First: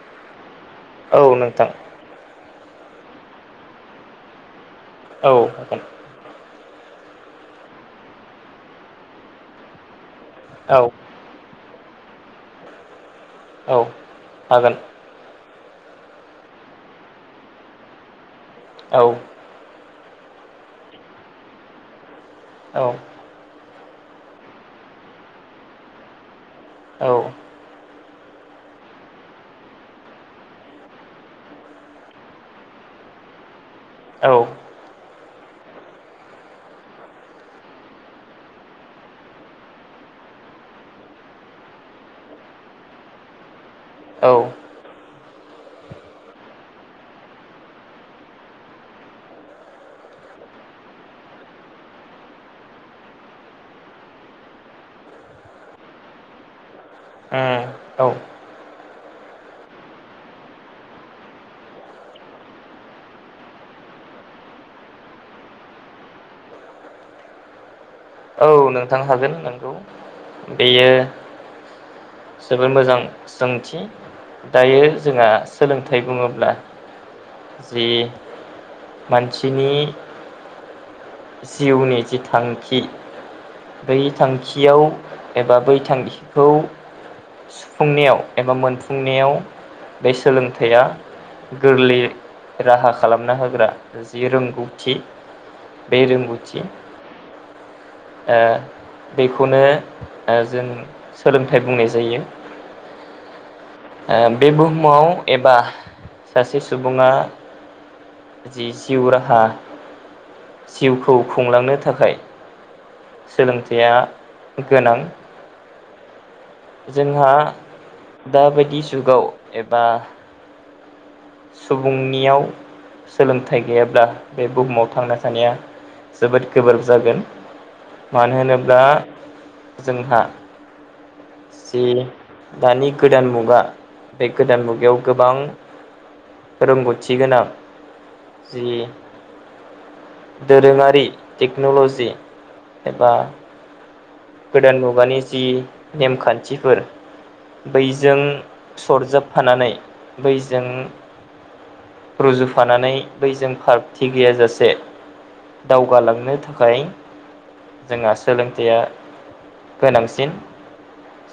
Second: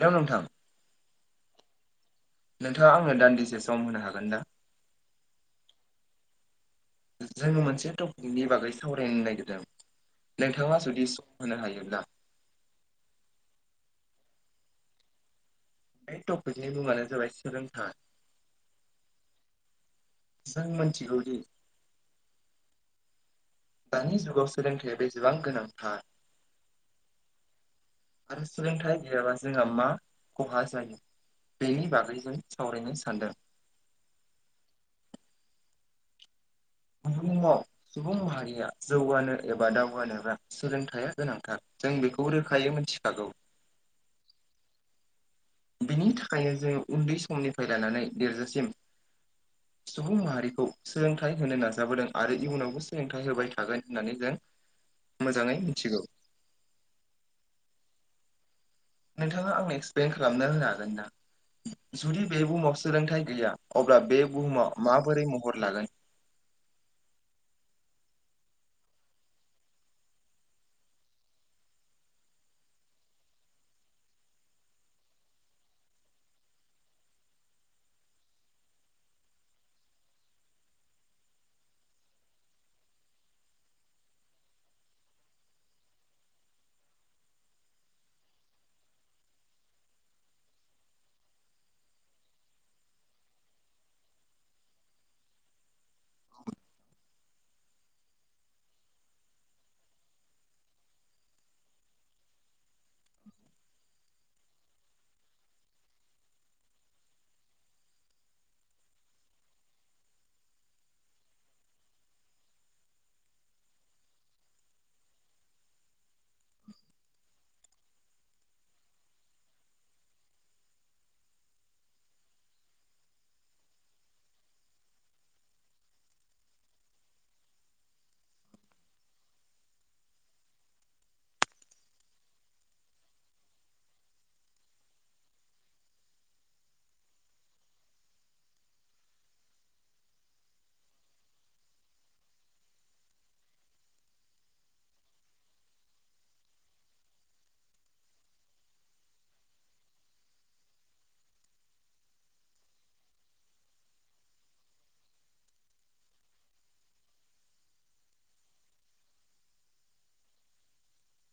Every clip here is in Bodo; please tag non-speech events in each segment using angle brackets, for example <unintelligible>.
हेल' नोंथां औ नोंथां नोंथाङा आंनो दान्दिसे सम होनो हागोन ना? औ हागोन। ओ जोंङो मोनसे टपिकनि बागै सावरायनो नागिरदों नोंथाङा औ जुदि सम होनो हायोब्ला औ हागोन। बे टपिकनि मुङानो जाबाय सोलोंथाइ औ जों मोन्थिगौदि औ दानि जुगाव सोलोंथाइया बेसेबां गोनांथार औ आरो सोलोंथाय गैयाबा जोंहा मा खहा जायो बेनि बागै जों सावरायनो सानदों। औ मानो होनबाव सुबुं माहारिया जौगानो एबा दावगानोबा सोलोंथाया गोनांथार जों बेख गौ रोखायै मोन्थिखागौ। औ बिनि थाखायनो जोङो उन्दै समनिफ्राय लानानै देरजासिम सुबुं माहारिखौ सोलोंथाइ होनो नाजाबोदों आरो इयुनावबो सोलोंथाइ होबाय थागोन होननानै जों मोजाङै मिथिगौ। उम औ नोंथाङा आंनो एक्सप्लइेन खालामना होनो हागोन ना? जुदि बे बुहुमाव सोलोंथाइ गैया अब्ला बे बुहुमाव माबोरै महर लागोन औ नोंथां हागोन नोंगौ बेयो जोबोद मोजां सोंथि दायो जोंहा सोलोंथाइ बुङोब्ला जे मानसिनि जिउनि जि थांखि बै थांखियाव एबा बै थांखिखौ सुफुंनायाव एबा मोनफुंनायाव बे सोलोंथाइया गोरलैयै राहा खालामना होग्रा जि रोंगौथि बे रोंगौथि ओ बेखौनो ओ जों सोलोंथाइ बुंनाय जायो। ओ बे बुहुमाव एबा सासे सुबुङा जि जिउ राहा जिउखौ खुंलांनो थाखाय सोलोंथाइया ओ गोनां जोंहा दाबायदि जुगाव एबा सुबुंनियाव सोलोंथाइ गैयाब्ला बे बुहुमाव थांना थानाया जोबोद गोब्राब जागोन। मानो होनोब्ला जोंहा जि दानि गोदान मुगा, बे गोदान मुगायाव गोबां रोंग'थि गोनां, जि दोरोङारि टेक्न'लजि एबा गोदान मुगानि जि नेमखान्थिफोर बैजों सरजाबफानानै बैजों रुजुफानानै बैजों फारगथि गैयाजासे दावगालांनो थाखाय जोंहा सोलोंथाया गोनांसिन।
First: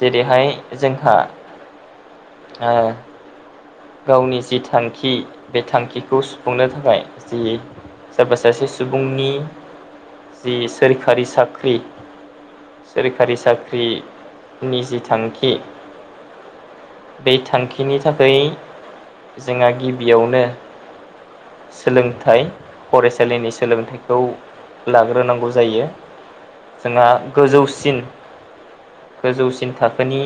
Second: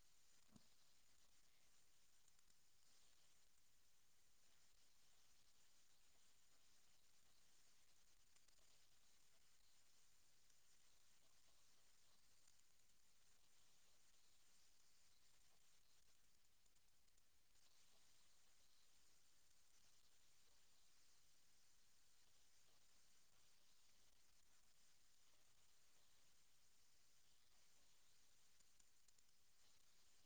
जेरैहाय जोंहा गावनि जि थांखि बे थांखिखौ सुफुंनो थाखाय जि सोरबा सासे सुबुंनि जि सोरखारि साख्रि सोरखारि साख्रिनि जि थांखि बे थांखिनि थाखाय जोंहा गिबियावनो सोलोंथाइ फरायसालिनि सोलोंथाइखौ लाग्रोनांगौ जायो। जोंहा गोजौसिन गोजौसिन थाखोनि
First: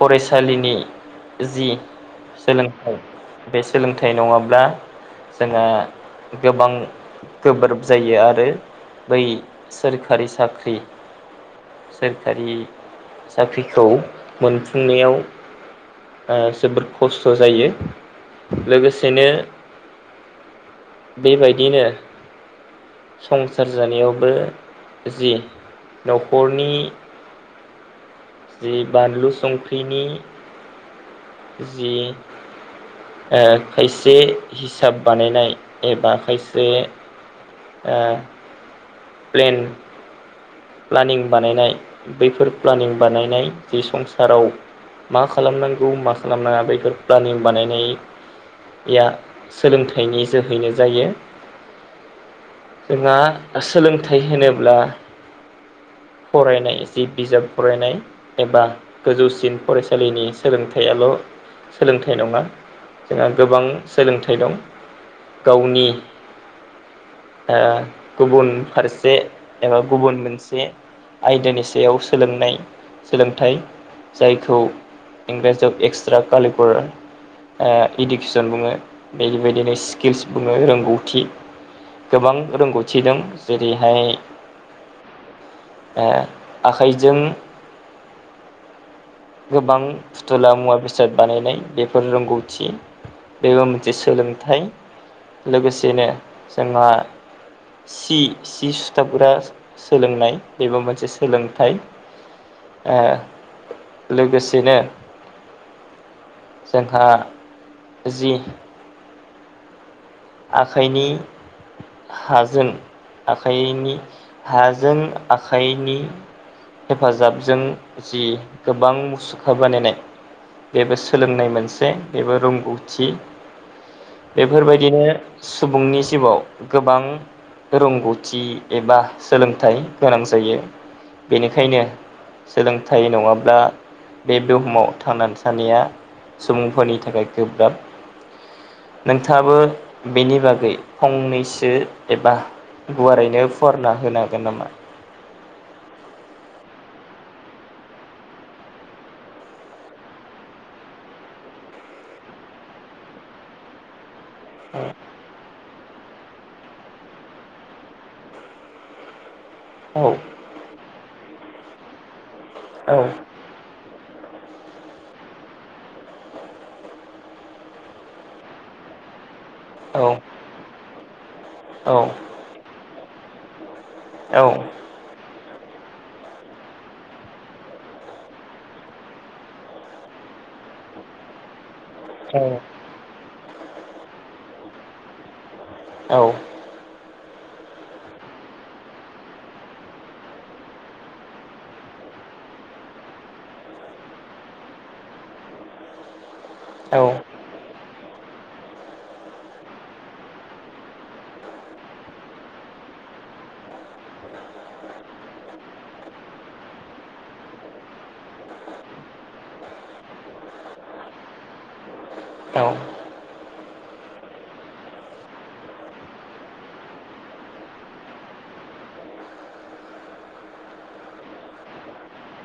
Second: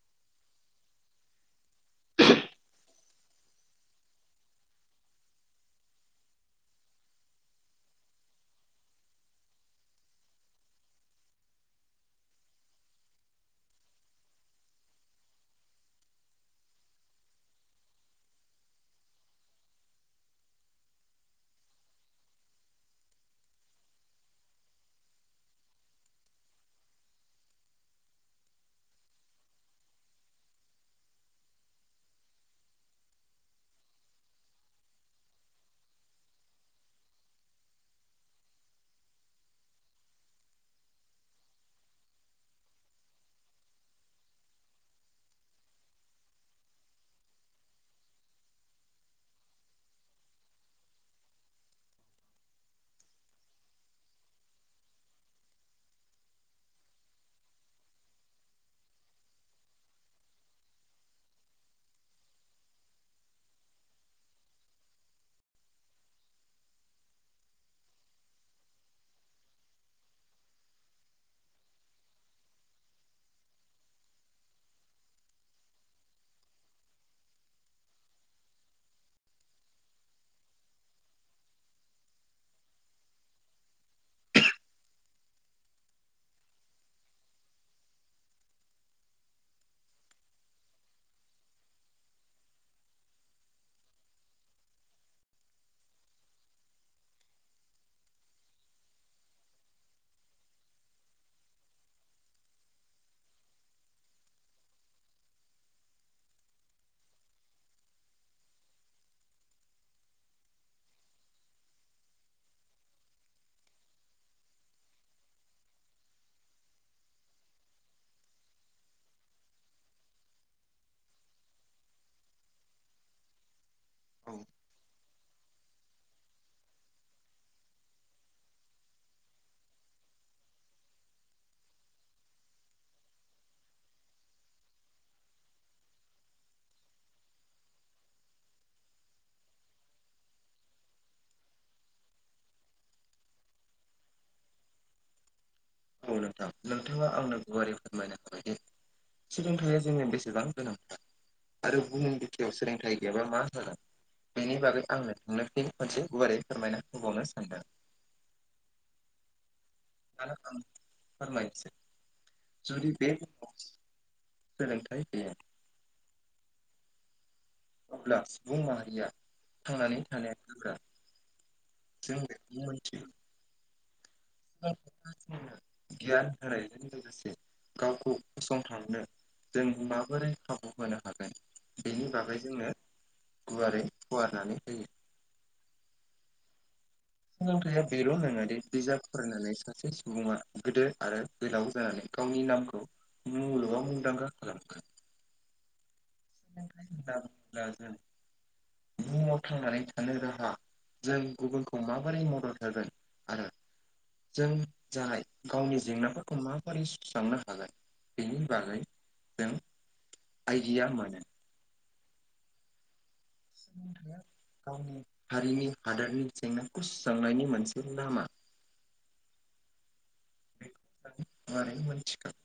फरायसालिनि जि सोलोंथाइ बे सोलोंथाइ नङाब्ला जोंहा गोबां गोब्राब जायो आरो बै सोरखारि साख्रि सोरखारि साख्रिखौ मोनफुंनायाव जोबोद खस्थ' जायो। लोगोसेनो बेबायदिनो संसार जानायावबो जि न'खरनि जि बानलु संख्रिनि जि ओ खायसे हिसाब बानायनाय एबा खायसे ओ प्लेन प्लानिं बानायनाय बैफोर प्लानिं बानायनाय जि संसाराव मा खालामनांगौ मा खालामनाङा बफोर प्लानिं बानायनाय या सोलोंथाइनि जोहैनो जायो। जोंहा सोलोंथाइ होनोब्ला फरायनाय जि बिजाब फरायनाय एबा गोजौसिन फरायसालिनि सोलोंथाइयाल' सोलोंथाइ नङा। जोंहा गोबां सोलोंथाइ दं। गावनि गुबुन फारसे एबा गुबुन मोनस से आयदानि सायाव सोलोंनाय सोलोंथाइ जायखौ इंराजियाव एक्सट्रा कलिकुलार इडुकेसन बुङो बेबायदिनो स्किल्स बुङो रोंगौथि। गोबां रोंगौथि दों जेरैहाय ओ आखाइजों गोबां फुथुला मुवा बेसाद बानायनाय बेफोर रोंगौथि बेबो मोनसे सोलोंथाइ। लोगोसेनो जोंहा सि सि सुथाबग्रा सोलोंनाय बेबो मोनसे सोलोंथाइ। ओ लोगोसेनो जोंहा जि आखाइनि हाजों आखाइनि हाजों आखाइनि हेफाजाबजों जि गोबां मुसुखा बानायनाय बेबो सोलोंनाय मोनसे बेबो रोंगौथि बेफोरबायदिनो सुबुंनि जिउआव गोबां रोंगौथि एबा सोलोंथाइ गोनां जायो बेनिखायनो सोलोंथाइ नङाब्ला बे बुहुमाव थांनानै थानाया सुबुंफोरनि थाखाय गोब्राब नोंथाङाबो बेनि बागै फंनैसो एबा गुवारैनो फुवारना होनो हागोन नामा? औ नोंथां नोंथाङा आंनो गुवारै फोरमायनो हाबाय दे। सोलोंथाइया जोंनि बेसेबां गोनांथार। आरो बुहुम बिथियाव सोलोंथाइ गैयाबा मा जागोन? बेनि बागै आंनो <unintelligible> मोनसे गुवारै फोरमायना होबावनो सानदों। औ। दा आं फोरमायनोसै जुदि औ बे खौ सोलोंथाइ गैया अब्ला सुबुं माहारिया थांनानै औ थानाया गोब्रा औ जोंनो मोनथियो औ <unintelligible> गियान होनायजों लोगोसे गावखौ फसंथांनो। जों माबोरै खाबु होनो हागोन। बेनि बागै जोंनो गुवारै फुवारनानै होयो। औ। सोलोंथाइया बेल' नङादे बिजाब फरायनानै सासे सुबुङा गोदो आरो गोलाव जानानै गावनि नामखौ मुलुगाव मुंदांखा खालामगोन। औ दा होनब्ला जों बुहुमाव थांनानै थानो राहा जों गुबुनखौ माबोरै मदद होगोन आरो जों जानाय गावनि जेंनाफोरखौ माबोरै सुस्रांनो हागोन। बेनि बागै जों आइडिया मोनो। औ। सोलोंथाइया गावनि हारिनि हादोरनि जेंनाखौ सुस्रांनायनि मोनसे लामा। बे <unintelligible> मारै मोन्थिगोन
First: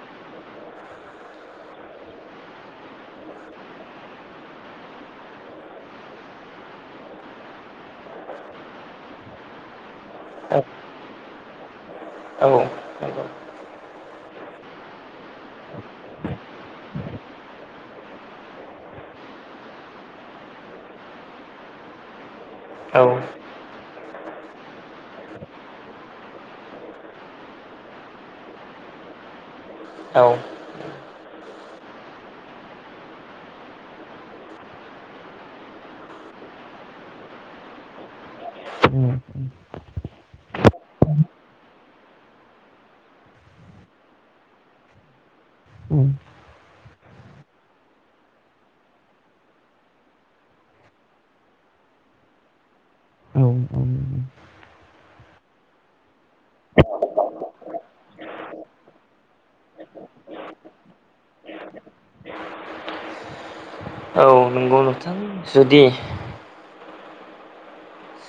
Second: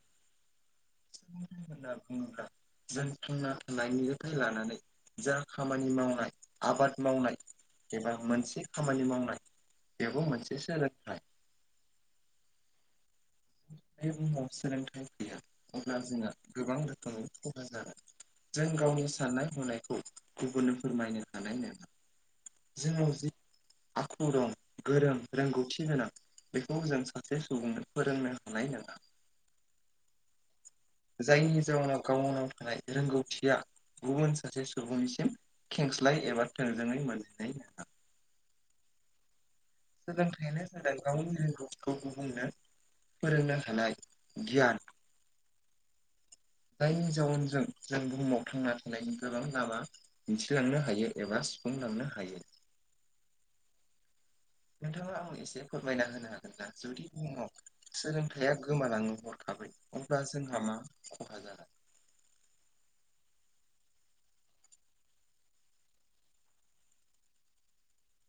सोलोंथाइ होनना बुङोब्ला जों थांना थानायनिफाय लानानै जा खामानि मावनाय आबाद मावनाय एबा मोनसे खामानि मावनाय बेबो मोनसे सोलोंथाइ। औ नंगौ। जाय बुहुमाव सोलोंथाइ गैया अब्ला जोंहा गोबां रोखोमनि खहा जागोन। जों गावनि साननाय हनायखौ गुबुननो फोरमायनो हानाय नङा। जोंनाव जि आखु दं गोरों रोंगौथि गोनां बेखौ जों सासे सुबुंनो फोरोंनो हानाय नङा। औ। जायनि जाउनाव गावनाव थानाय रोंगौथिया गुबुन सासे सुबुंनिसिम खेंस्लाय एबा थोंजोङै मोननाय नङा। उम। सोलोंथाइयानो जादों गावनि रोंगौथिखौ गुबुंनो फोरोंनो हानाय गियान। जायनि जाउनजों जों बुहुमाव थांना थानायनि गोबां लामा दिन्थिलांनो हायो एबा सुफुंलांनो हायो। औ औ। नोंथाङा आं एसे फोरमायना होनो हागोन ना जुदि बुहुमाव सोलोंथाइया गोमालाङो हरखाबै अब्ला जोंहा मा खहा जागोन। औ नंगौ नोंथां जुदि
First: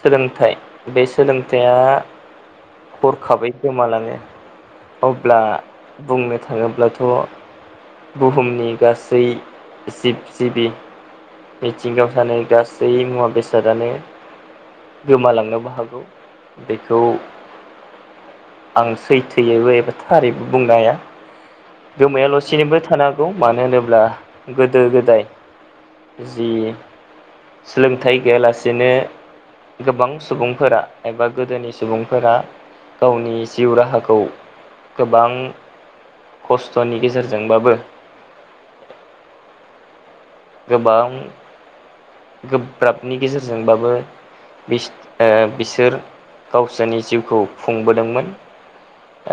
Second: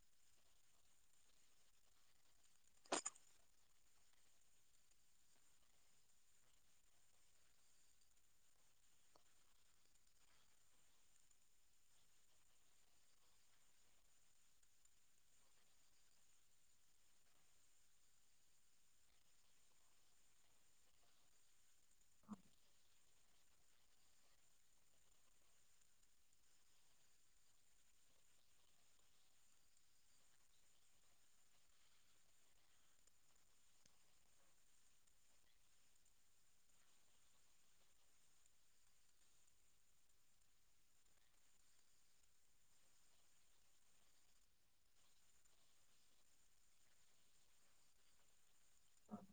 सोलोंथाइ बे सोलोंथाइया हरखाबै गोमालाङो‌ अब्ला बुंनो थाङोब्लाथ' बुहुमनि गासै जिब जिबि मिथिंगायाव सानै गासै मुवा बेसादानो गोमालांनोबो हागौ बेखौ आं सैथोयैबो एबा थारैबो बुंनो हाया। गोमायाल'सेनिबो थानो हागौ। मानो होनोब्ला गोदो गोदाय जि सोलोंथाइ गैयालासेनो गोबां सुबुंफोरा एबा गोदोनि सुबुंफोरा गावनि जिउ राहाखौ गोबां खस्थ'नि गेजेरजोंबाबो गोबां गोब्राबनि गेजेरजोंबाबो बिस ओ बिसोर गावसोरनि जिउखौ खुंबोदोंमोन।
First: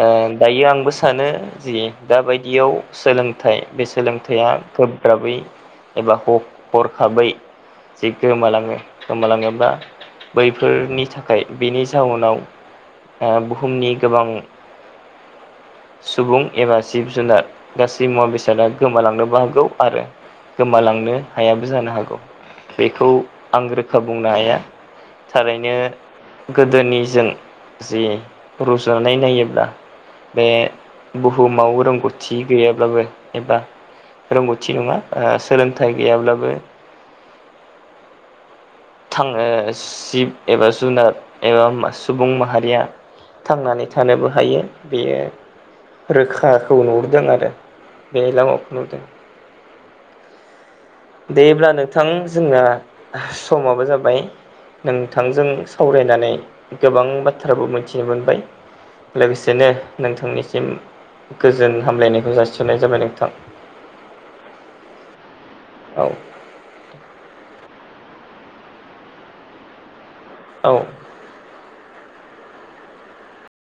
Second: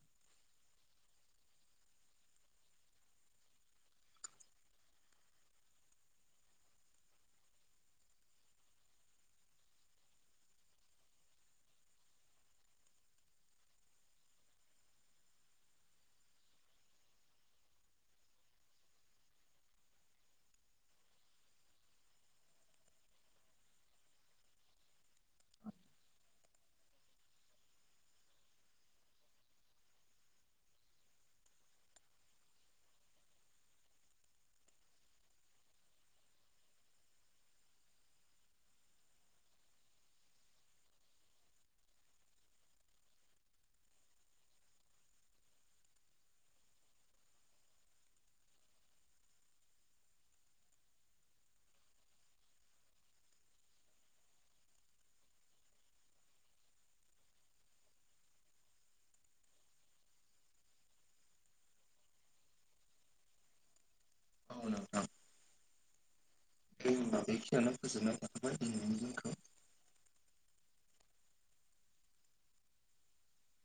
ओ दायो आंबो सानो जि दााबायदियाव सोलोंथाइ बे सोलोंथाइया गोब्राबै एबा ह-हरखाबै जि गोमालाङो गोमालाङोब्ला बैफोरनि थाखाय बेनि जाउनाव ओ बुहुमनि गोबां सुबुं एबा जिब जुनार गासै मुवा बेसादा गोमालांनोबो हागौ आरो गोमालांनो हायाबो जानो हागौ बेखौ आं रोखा बुंनो हाया। थारैनो गोदोनिजों जि रुजुनाय नायोब्ला बे बुहुमाव रोंगौथि गैयाब्लाबो एबा रोंगौथि नङा ओ सोलोंथाइ गैयाब्लाबो थाङो शिब एबा जुनार एबा सुबुं माहारिया थांनानै थानोबो हायो। बेयो रोखाखौ नुहुरदों आरो बे लामाखौ नुु‌दों। देब्ला नोंथां जोंना समाबो जाबाय नोंथांजों सावरायनानै गोबां बाथ्राबो मोन्थिनो मोनबाय लोगोसेनो नोंथांनिसिम गोजोन हामलायनायखौ जासिहरनाय जाबाय नोंथां। औ नोंथां। औ। दे होनबा बेखियावनो फोजोबनाय हाखाबाय दिनै जोंखौ। औ।